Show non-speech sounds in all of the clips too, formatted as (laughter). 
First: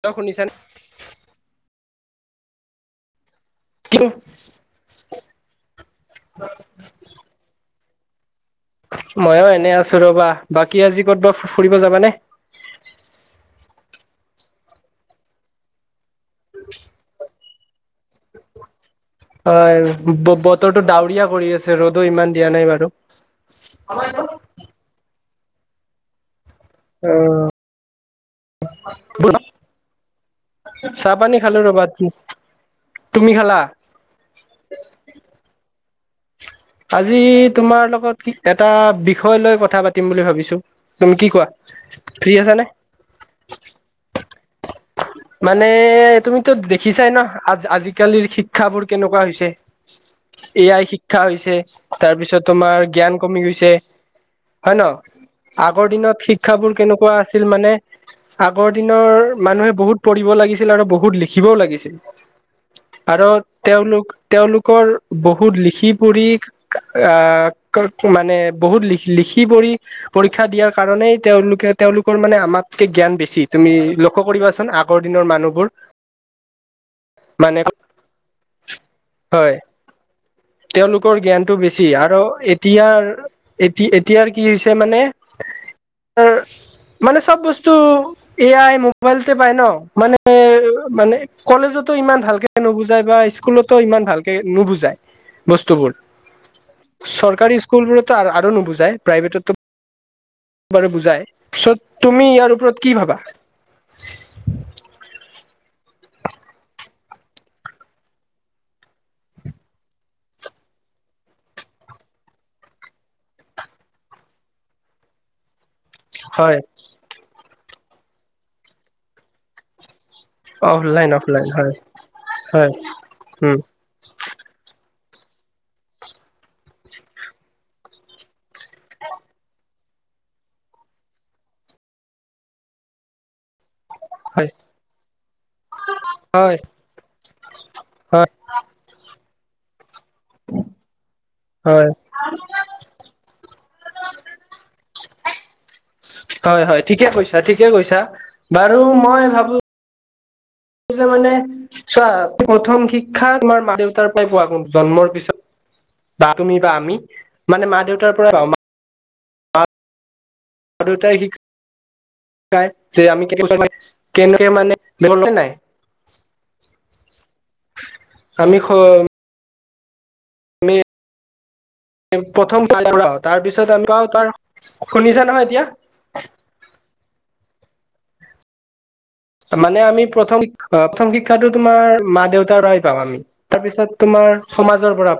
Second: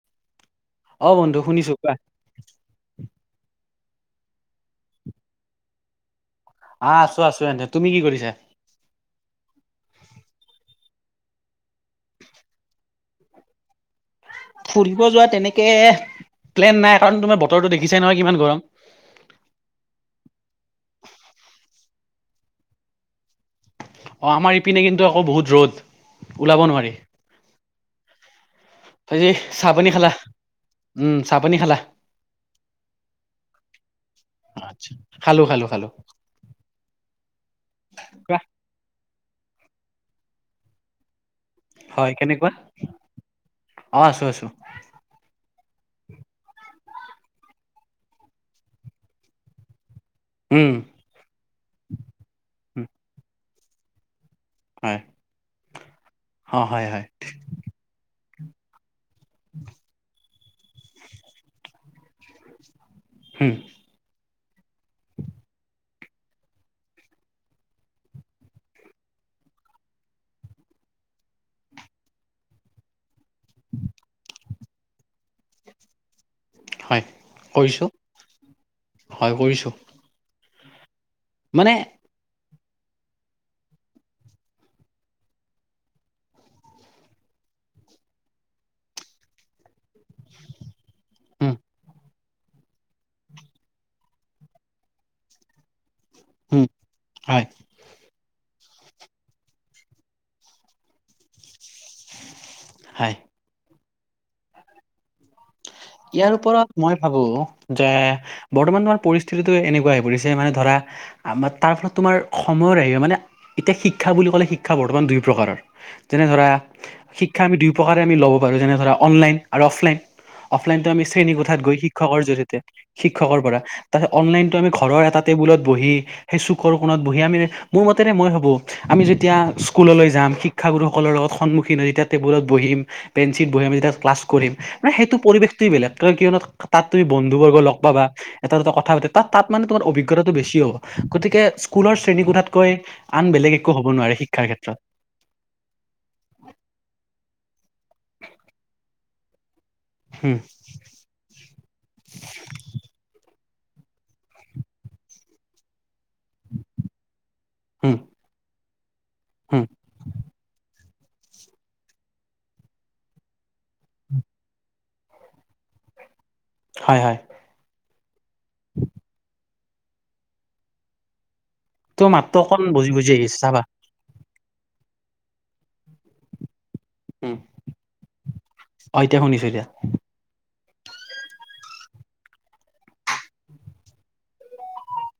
Hello শুনিছানে! অঁ বন্ধু শুনিছো কোৱা। অঁ। আহ আছো আছো এনে তুমি কি কৰিছা? মইয়ো এনে আছো ৰবা বাকী আজি কতবব ফুৰিব যাবানে? ফুৰিব যোৱা তেনেকে প্লেন নাই কাৰণ তোমাৰ বতৰটো দেখিছা নহয় কিমান গৰম। হয় বতৰটো ডাৱৰীয়া কৰি আছে ৰ'দো ইমান দিয়া নাই বাৰু অ আমাৰ ইপিনে কিন্তু আকৌ বহুত ৰ'দ ওলাব নোৱাৰি। আজি চাহ পানী খালা চাহ পানী খালো ৰ বাদি তুমি খালা? আচ্ছা খালো খালো খালো। আজি তোমাৰ লগত কি কোৱা এটা বিষয় লৈ কথা পাতিম বুলি ভাবিছো তুমি কি কোৱা? হয় ফ্ৰী কেনেকুৱা আছা নে? অ আছো আছো। মানে তুমিতো দেখিছাই ন আজ আজিকালিৰ শিক্ষাবোৰ কেনেকুৱা হৈছে? এ উম আই শিক্ষা হৈছে তাৰপিছত তোমাৰ উম, জ্ঞান কমি গৈছে। হয় ন আগৰ দিনত অ শিক্ষাবোৰ হয় হয় কেনেকুৱা আছিল মানে আগৰ দিন। নৰ মানুহে বহুত পঢ়িব লাগিছিল আৰু বহুত লিখিবও লাগিছিল। আৰু উম তেওঁলোক তেওঁলোকৰ বহুত লিখি পঢ়ি আঁহ মানে বহুত লিখি পঢ়ি পৰীক্ষা দিয়াৰ কাৰণ নেই তেওঁলোকে তেওঁলোকৰ মানে আমাতকে জ্ঞান বেছি তুমি লক্ষ্য কৰিবাচোন। আগৰ দিনৰ মানুহবোৰ। হয় মানে কৰিছো হয়। তেওঁলোকৰ জ্ঞানতটো মানে বেছি আৰু এতিয়াৰ এতিয়া এতিয়াৰ কি হৈছে মানে মানে চব বস্তু এ আই মোবাইলতে পায় ন। মানে মানে উম কলেজতো ইমান ভাল ভালকে নুবুজাই বা স্কুলতো ইমান ভালকে নুবুজাই বস্তুবোৰ। উম হয় চৰকাৰী স্কুল গতো আৰু নুবুজে। প্ৰাইভেটত ব বুজাই। পছত তুমি ইয়াৰ ওপৰত কি হয় ভাবা। ইয়াৰ ওপৰত মই ভাবো যে বৰ্তমান আমাৰ পৰিস্থিতিতটো এনেকুৱা হৈ পৰিছে মানে ধৰা। আমাৰ তাৰ ফলত তোমাৰ সময়ৰ আহিব মানে এতিয়া শিক্ষা বুলি ক'লে শিক্ষা বৰ্তমান দুই প্ৰকাৰৰ যেনে ধৰা হয় শিক্ষা আমি দুই প্ৰকাৰে আমি ল'ব পাৰো যেনে ধৰা অনলাইন আৰু অফলাইন অফলাইনতো আমি অফলাইন শ্ৰেণী অফলাইন কোঠাত হয় গৈ শিক্ষকৰ জৰিয়তে হয় শিক্ষকৰ উম পৰা তাৰপিছত অনলাইনটো আমি ঘৰৰ এটা টেবুলত বহি সেই চুখ কোণত বহি আমি মোৰ মতেৰে মই ভাববো আমি যেতিয়া স্কুললৈ যামওঁ শিক্ষাগুৰুসকলৰ লগত সন্মুখীন হয় যেতিয়া টেবুলত বহিম বেঞ্চিত বহিম যেতিয়া ক্লাছ হয় কৰিম মানে সেইটো পৰিৱেশটয়ে বেলেগ কিয়নো হয় তাত তুমি বন্ধুবৰ্গ লগ পাবা হয় এটা দুটা কথা পা তাত মানে তোমাৰ অভিজ্ঞ অভিজ্ঞতাটো বেছি হ'ব গতিকে হয় স্কুলৰ শ্ৰেণী কোঠাতকৈ আন বেলেগ একো হ'ব নোৱাৰে শিক্ষাৰ ক্ষেত্ৰত হয় হয় ঠিকে কৈছা ঠিকে কৈছা বাৰু মই ভাবো। হম যে মানে চোৱা প্ৰথম শিক্ষা তোমাৰ মা দেউতাৰ পৰাই পোৱাৰ জন্মৰ পিছত বা তুমি বা আমি মানে মা দেউতাৰ পৰা বা হ আৰু দুটাই শিক যে আমি কে কেনেক মানে নাই হয় হয় আমি খ তোৰ আমি মাতটো অকণ প্ৰথম ত বুজি বুজি আহিছে তাৰ চাবা পিছত আমি পওঁ তাৰ শুনিছো নহয় এতিয়া উম অ এতিয়া শুনিছো এতিয়া মানে আমি প্ৰথম অ প্ৰথম শিক্ষাটো তোমাৰ মা দেউতাৰ পৰাই পাম আমি তাৰপিছত তোমাৰ সমাজৰ পৰা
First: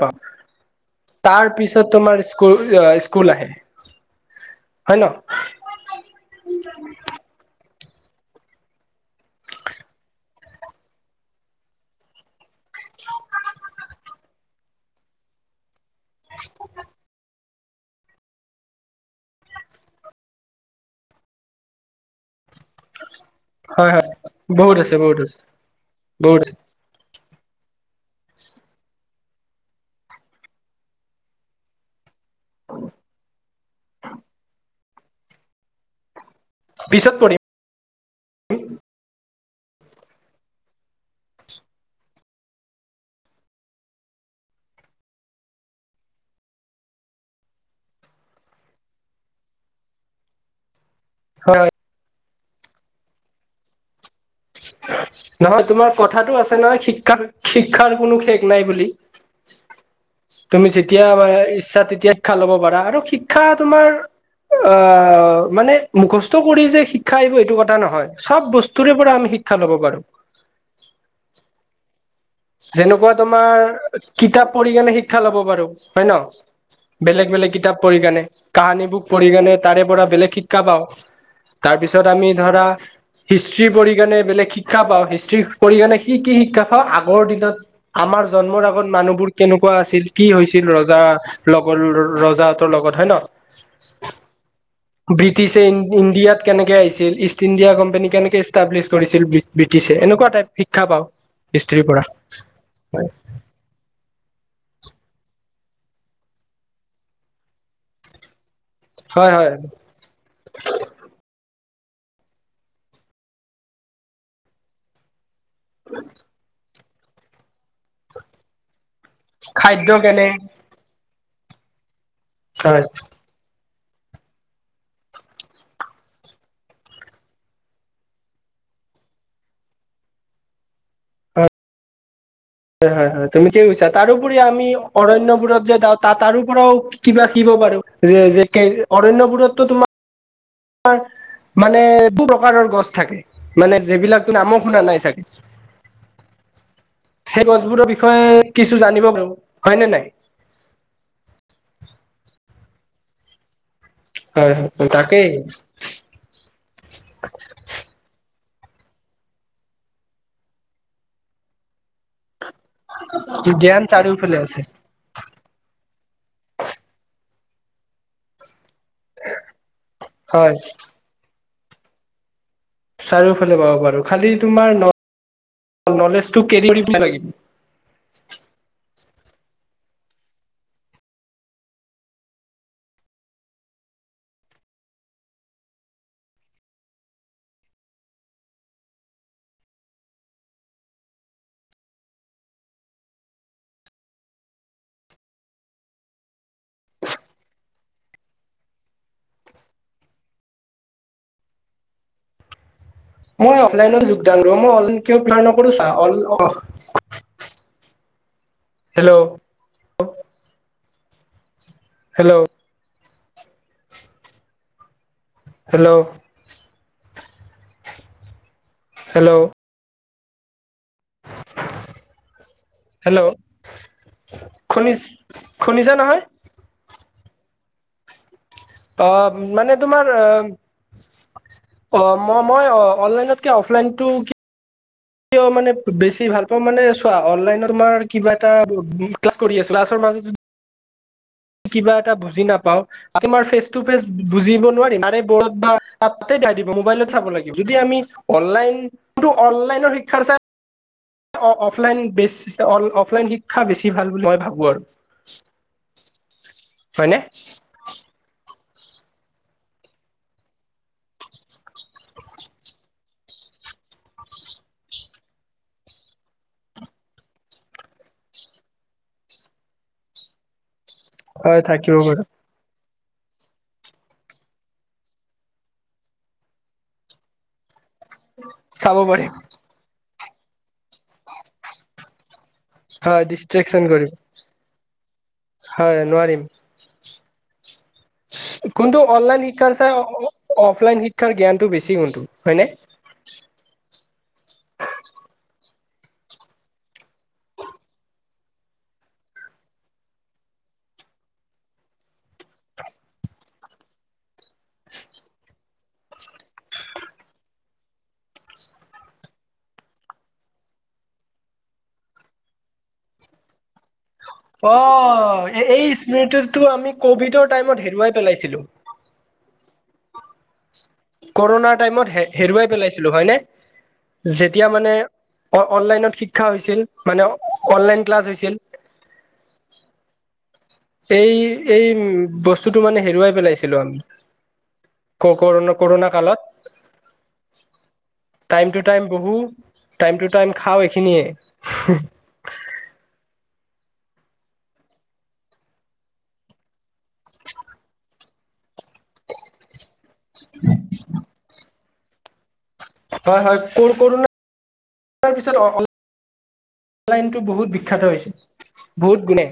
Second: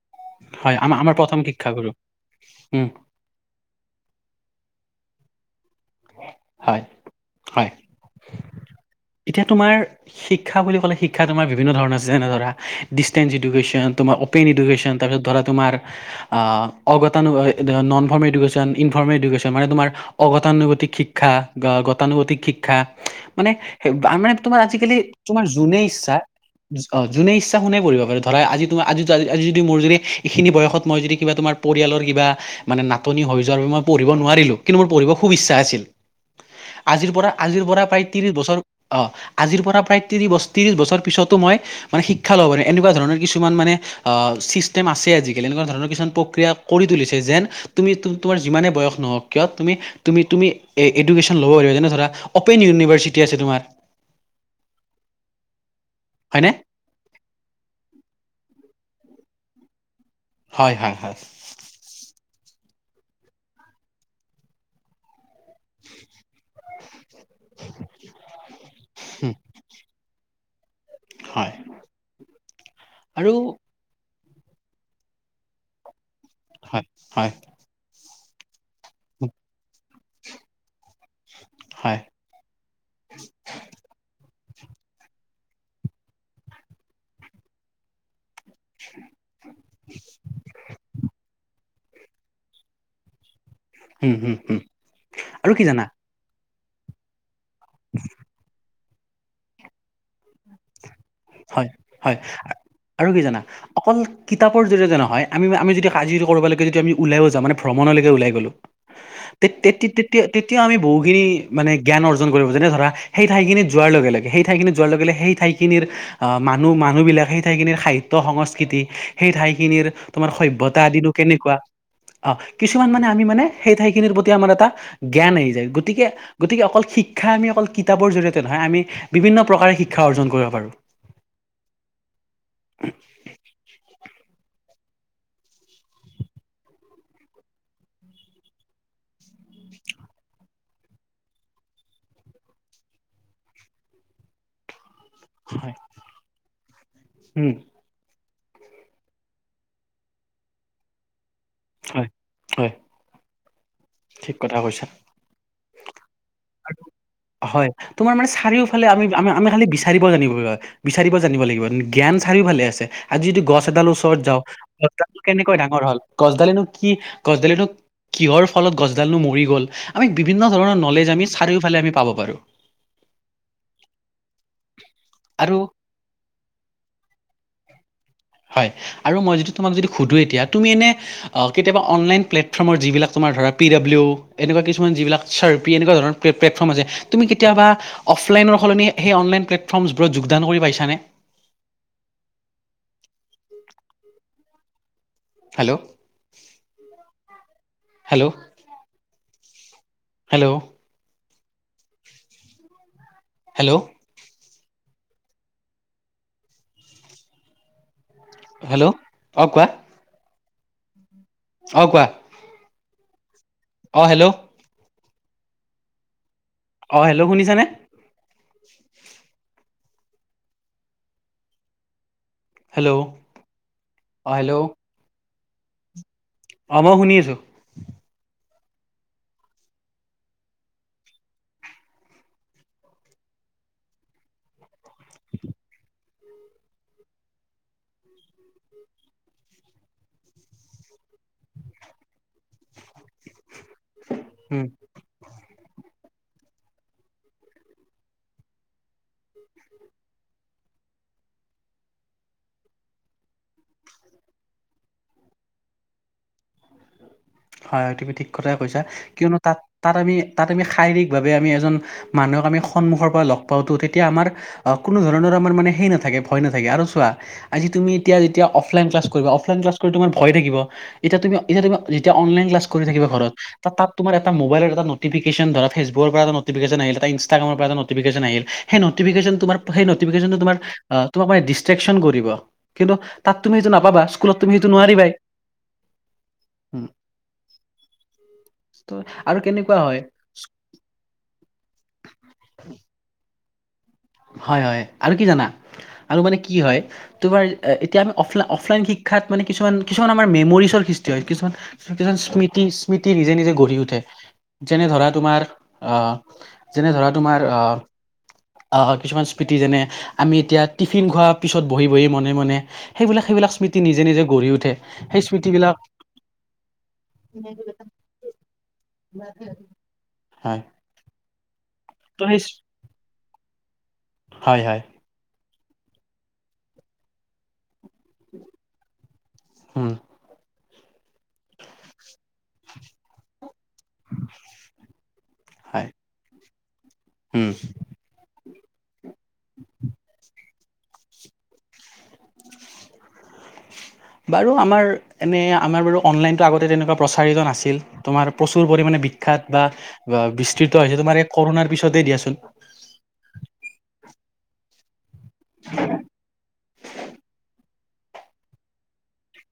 হয় আমাৰ আমাৰ পাওঁ প্ৰথম তাৰ পিছত শিক্ষাগুৰু তোমাৰ স্কুল উম স্কুল আহে হয় ন হয় হয় এতিয়া তোমাৰ শিক্ষা বুলি ক'লে শিক্ষা তোমাৰ বিভিন্ন ধৰণৰ আছে যেনে ধৰা ডিষ্টেন এডুকেশ্যন তোমাৰ এডুকেছন তাৰ পিছত ধৰা তোমাৰ আ অ বো টো নন এডুকেছন ইনফৰ্মমেত মানে তোমাৰ অগতানুগতিক শিক্ষা গতানুগতিক শিক্ষা মানে হয় হয় মানে তোমাৰ বহুত আজিকালি আছে বহুত আছে তোমাৰ যোনে ইচ্ছা বহুত আছে যোনে ইচ্ছা শুনে পৰিব পাৰে ধৰা আজি তোম আজি আজি যদি মোৰ যদি এইখিনি বয়সত মই যদি কিবা তোমাৰ পৰিয়ালৰ কিবা মানে নাটনি হৈ যোৱাৰ বাবে মই পঢ়িব নোৱাৰিলো কিন্তু মোৰ পঢ়িব খুব ইচ্ছা আছিল। আজিৰ পিছত পৰা পঢ়িম আজিৰ পৰা প্ৰায় ত্ৰিশ বছৰ অঁ আজিৰ পৰা প্ৰায় ত্ৰিছ বছ ত্ৰিছ বছৰ পিছতো মই মানে শিক্ষা ল'ব পাৰিম এনেকুৱা ধৰণৰ কিছুমান মানে চিষ্টেম আছে আজিকালি এনেকুৱা ধৰণৰ কিছমান প্ৰক্ৰিয়া কৰি তুলিছে যেন তুমি তোমাৰ যিমান কিয় নহওক কিয় তুমি তুম এডুকেশ্যন ল'ব হয় হয় পাৰিবা যেনে ধৰা অপেন ইউনিভাৰ্চিটি আছে তোমাৰ নহয় তোমাৰ কথাটো হয়নে আছে নহ শিক্ষা শিক্ষাৰ কোনো শেষ নাই বুলি তুমি হয় হয় যেতিয়া হয় ইচ্ছা তেতিয়া খা ল'ব পাৰা আৰু শিক্ষা তোমাৰ অ মানে মুখ কৰি যে শিক্ষা আহিব এইটো কথা নহয় চব বস্তুৰে পৰা আমি হুম, শিক্ষা লব পাৰো হয় যেনেকুৱা আৰু তোমাৰ কিতাপ পঢ়ি কেনে শিক্ষা লব পাৰো হয় ন হয় বেলেগ হয় বেলেগ কিতাপ পঢ়ি কাৰণে কাহানী বুক পঢ়ি কেনে তাৰে পৰা বেলেগ শিক্ষা পাওঁ তাৰ হয় পিছত আমি ধৰা হিষ্ট্ৰ্ৰী পঢ়ি কেণে বেলেগ শিক- শিক্ষা পাওঁ হিষ্ট্ৰ্ৰী কৰি কেনে সি কি শিক্ষা পাওঁ আগৰ দিনত আমাৰ জন্মৰ আগত মানুহবোৰ কেনেকুৱা আছিল কি হৈছিল ৰজা লগ। ল ৰজা হতৰ লগত হয় ন হুম হুম হুম আৰু ব্ৰিটিছে কি জানা ইণ্ডিয়াত কেনেকে আহিছিল ইষ্ট ইণ্ডিয়া কোম্পানী কেনেকে ইষ্টাব্লিছ কৰিছিল ব্ৰিটিছে এনেকুৱা টাইপ শিক্ষা পাওঁ হয় হিষ্ট্ৰীৰ পৰা হয় আৰু কি জানা অকল কিতাপৰ জৰিয়তে নহয়। আমি আমি যদি কাজিৰ কৰিব লাগে যদি আমি ওাই যা মানে ভ্ৰমণলৈকে ওলাই গ'লো। হয় তে হয় তে তেতিয়া তেতিয়া আমি বহগিনী মানে জ্ঞান অৰ্জন কৰিব যেনে ধৰা সেই ঠাইখিনি যোৱাৰ লগে লগে সেই ঠাইখিনি যোৱাৰ লগে লগে সেই। ঠাই খিনিৰ আহ মানুহ মানুহ বিলাক সেই ঠাইখিনিৰ সাহিত্য সংস্কৃতি। সেই ঠাইখিনিৰ খাদ্য কেনে তোমাৰ সভ্যতা আদিনো কেনেকুৱা অ হয় হয় কিছুমান মানে আমি মানে। সেই ঠাইখিনিৰ প্ৰতি আমাৰ এটা জ্ঞান আহি যায় গতিকে গতিকে অকল শিক্ষা আমি অকল কিতাপৰ জৰিয়িয়তে নহয়। আমি বিভিন্ন প্ৰকাৰে শিক্ষা অৰ্জন কৰিব পাৰো। হয় হয় হয় তুমি কি বুইছা তাৰোপৰি আমি। অৰণ্যবোৰত যে যাওঁ তাত তাৰো পৰাও কিবা শিকিব পাৰো যে যে অৰণ্যবোৰতো তোমাৰ। (unintelligible) তাৰ মানে বহু প্ৰকাৰৰ গছ থাকে মানে যি বিলাক নামো শুনা নাই চাগে। হয় সেই উম গছবোৰৰ বিষয়ে। কিছু জানিব পাৰো হয়নে নাই হয় হয় ঠিক হয়, কথা কৈছা হয় তাকেই হয় তোমাৰ মানে। চাৰিওফালে আমি আমি খালি বিচাৰিব জানিব লাগিব বিচাৰিব জানিব লাগিব। জ্ঞান চাৰিও ভালে আছে আজি যদি গছ জ্ঞান এডালৰ ওচৰত চাৰিওফালে যাওঁ আছে গছডালটো কেনেকৈ ডাঙৰ হল গছডালেনো কি। গছডালটো কিহৰ ফলত গছডালনো মৰি গ'ল আমি বিভিন্ন হয় ধৰণৰ নলেজ আমি। চাৰিওফালে আমি পাব পাৰো। চাৰিওফালে পাব পাৰো খালি তোমাৰ ন। আৰু নলেজটো কেৰি কৰি লাগে। হয় আৰু মই যদি তোমাক যদি সুধো এতিয়া তুমি এনে কেতিয়াবা অনলাইন প্লেটফৰ্মৰ যিবিলাক ত। তোমাৰ ধৰা পি ডাবলি এনেকুৱা কিছুমান যিবিলাক চাৰ পি এনেকোৱা ধৰনৰ প্লেটফৰ্ম আছে তুমি কেতিয়াবা। অফলাইনৰ সলনি সেই অনলাইন প্লেটফৰ্মছবোৰত যোগদান কৰি পাইছানে? (unintelligible) হেল্ল' হেল্ল' হেল্ল' মই হেল্ল' অফলাইনত যোগদান কৰিম, মই অনলাইন কিয় (unintelligible) নকৰো চা। হেল্ল', অ কোৱা। অ কোৱা। হেল্ল' অ হেল্ল'। হেল্ল'। অ হেল্ল' শুনিছানে? হেল্ল' হেল্ল' অ হেল্ল' শুনিছ শুনিছা নহয়, অ মই শুনিছো। আহ মানে তোমাৰ আহ। অ মই মই অনলাইনতকে অফলাইনটো কি। কিয় মানে বেছি ভাল পাওঁ মানে চোৱা অনলাইন তোমাৰ কিবা এটা ক্লাছ কৰি আছে আ। (unintelligible) কিবা এটা বুজি নাপাও তোমাৰ ফেচ টো ফেচ উম বুজিব নোৱাৰি তাৰে বা। তাতে দাই দিব মোবাইলত চাব লাগিব যদি আমি অনলাইনটো অনলাইনৰ শিক্ষাৰ চাই। অফলাইন অফলাইন শিক্ষা বেছি ভাল বুলি মই ভাবোঁ, আৰু (inaudible) হয়নে হয় হয়টো ঠিক কথাই কৈছা। কিনো তাত তাত আমি তাত আ শাৰীৰিক ভাৱে আমি এজন মানুহক আমি সন্মুখৰ পৰা লগ পাওঁ তেতিয়া আমাৰ অ কোনো ধৰণৰ আমাৰ মানে সেই নাথাকে ভয় নাথাকে আৰু চোৱা আজি তুমি এতিয়া যেতিয়া অফলাইন ক্লাছ কৰিব অফলাইন ক্লছ কৰি তোমাৰ ভয় থাকিব এতিয়া তুমি হয় এটিয়া তুমি থাকিব যেতিয়া বাৰু অনলাইন ক্লাছ কৰি থাকিবা ঘৰত। তাত তোমাৰ এটা মোবাইল এ নটফিকেশ্যন ধৰা ফেচবুকৰৰ পৰা এটা নটফিকেশ্যন আহিলে ইনষ্টাগ্ৰামৰ পৰা এটা নটফিকেশ্যন আহিল, সেই চাব পাৰিম নটফিকেশ্যন তোমাৰ সেই নটফিকেশ্যন তোমাৰ আ তোমাক মানে দিচট্ৰেকচন কৰিব। কিন্তু হয় তাত তুমি সেইটো ডিষ্ট্ৰেকচন নাপাবা কৰিম স্কুলত তুমি সেইটো নোৱাৰিবাই। হয় নোৱাৰিম উম (inaudible) ত' কোনটো আৰু অনলাইন শিক্ষাৰ কেনেকুৱা চাই হয় অফলাইন শিক্ষাৰ জ্ঞানটো বেছি কোনটো, হয়নে? হয় হয় আৰু কি জানা আৰু মানে কি হয় তোমাৰ এতিয়া আমি অফলন অফলাইন শি শিক্ষাত মানে কিছুমান কিছুমান আমাৰ মেমৰিজৰ সৃষ্টি হয় কিছুমান কিছুমান স্মৃতি স্মৃতি নিজে নিজে গঢ়ি উঠে। যেনে ধৰা তোমাৰ আহ যেনে ধৰা তোমাৰ আহ কিছুমান স্মৃতি যেনে আমি এতিয়া টিফিন খোৱাৰ পিছত বহি বহি মনে মনে সেইবিলাক সেইবিলাক স্মৃতি নিজে নিজে গঢ়ি উঠে অ সেই স্মৃতিবিলাক এই স্মৃতিটো আমি কভিডৰ টাইমত হেৰুৱাই পেলাইছিলো। (unintelligible) হয়। ক'ৰণাৰ টাইমত ত' সেই হেৰুৱাই পেলাইছিলো হয় নে? হয় যেতিয়া হয় মানে অ অনলাইনত শিক্ষা হৈছিল মানে অনলাইন ক্লাছ হৈছিল উম এই এই উ বস্তুতটো মানে হেৰুৱাই পেলাইছে (unintelligible) আমি, ক কৰো হয় কৰোণা উম কালত টাইম টু টাইম বহো, টাইম টু টাইম খাওঁ এইখিনিয়ে। (inaudible) বাৰু আমাৰ এনে আমাৰ বাৰু অনলাইনতো আগতে তেনেকুৱা প্ৰচাৰিত নাছিল, তোমাৰ প্ৰচুৰ পৰিমানে বিখ্যাত বা বিস্তৃত হৈছে তোমাৰ এই কৰোণাৰ পিছতেই দিয়াচোন। তাৰ পিছত অ (unintelligible) অনলাইনটো বহুত বিখ্যাত হৈছে বহুত গুণে।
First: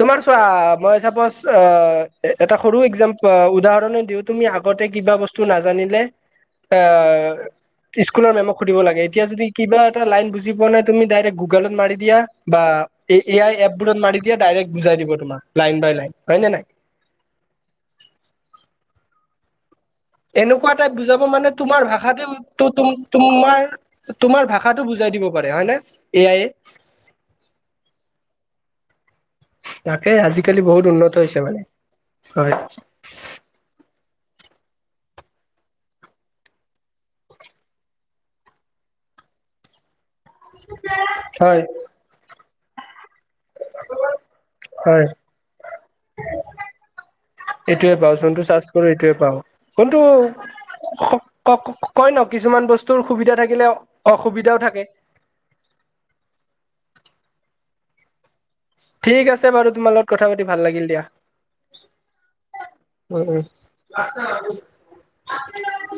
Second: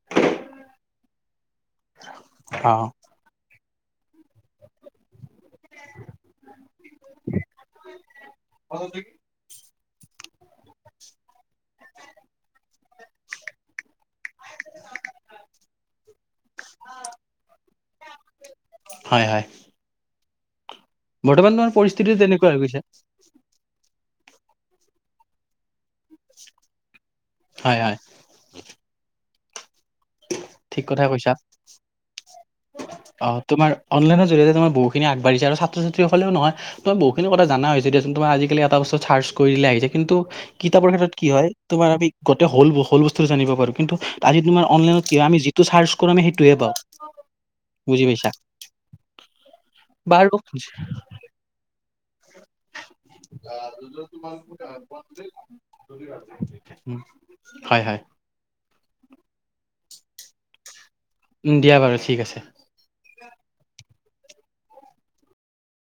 তোমাৰ চোৱা মই চাপজ এ এটা অ সৰু একজা উদাহৰণে দিও তুমি আগতে কিবা বস্ত- টো নাজানিলে আ স্কুলৰ মেমক সুধিব লাগে। এতিয়া যদি- কিবা এটা লাইন বুজি পোৱা নাই তুমি ডাইৰেক্ট গু- গুগত মাৰি দিয়া বা এ আই এপ বোৰত মাৰি দিয়া ডাইৰেক্ট বুজাই দিব তোমাক লাইন বাই লাইন। হয় নে নাই? (inaudible) হয় হয়। এনেকুৱা এ তাই বুজাব মানে বৰ্তমান তোমাৰ পৰিস্থিতি তেনেকুৱা হৈ ভাষাটো গৈছে তোমাৰ তোমাৰ ভাষাটো বুজাই দিব পাৰে হয় ন এয়াই এ। হয় (inaudible) তাকে আজিকালি বহুত ঠিক কথা উন্নত কৈছা, হৈছে মানে হয় অ তোমাৰ অনলাইনত ত বহুখিনি আগবাঢ়ি আৰু ছাত্ৰ-ছাত্ৰীসকলেও নহয়, তোমাৰ বহুখিনি কথা জানা হৈছে দিয়াচোন তোমাৰ আজিকালি এটা বস্তু চাৰচ কৰি দিলে আহিছে কিন্তু কিতাপৰ ক্ষেত্ৰত কি হয়, তোমাৰ আমি হল হল বস্তুটো জানিব পাৰো, কিন্তু আজি তোমাৰ হয় অনলাইনত কি আমি যিটো চাৰ্চ কৰো আমি সেইটোহে পাওঁ। এইটোৱে বুজি পাওঁ পাইছা যোনটো চাৰচ কৰো এইটোৱে পাও বাৰু কোনটো ক ক (unintelligible) ন কিছুমান বস্তু (unintelligible) (inaudible) হয় হয়। ঠিক আছে বাৰু তোমাৰ লগত কথা পাতি ভাল লাগিল দিয়া। উম দিয়া বাৰু ঠিক আছে। উম (unintelligible)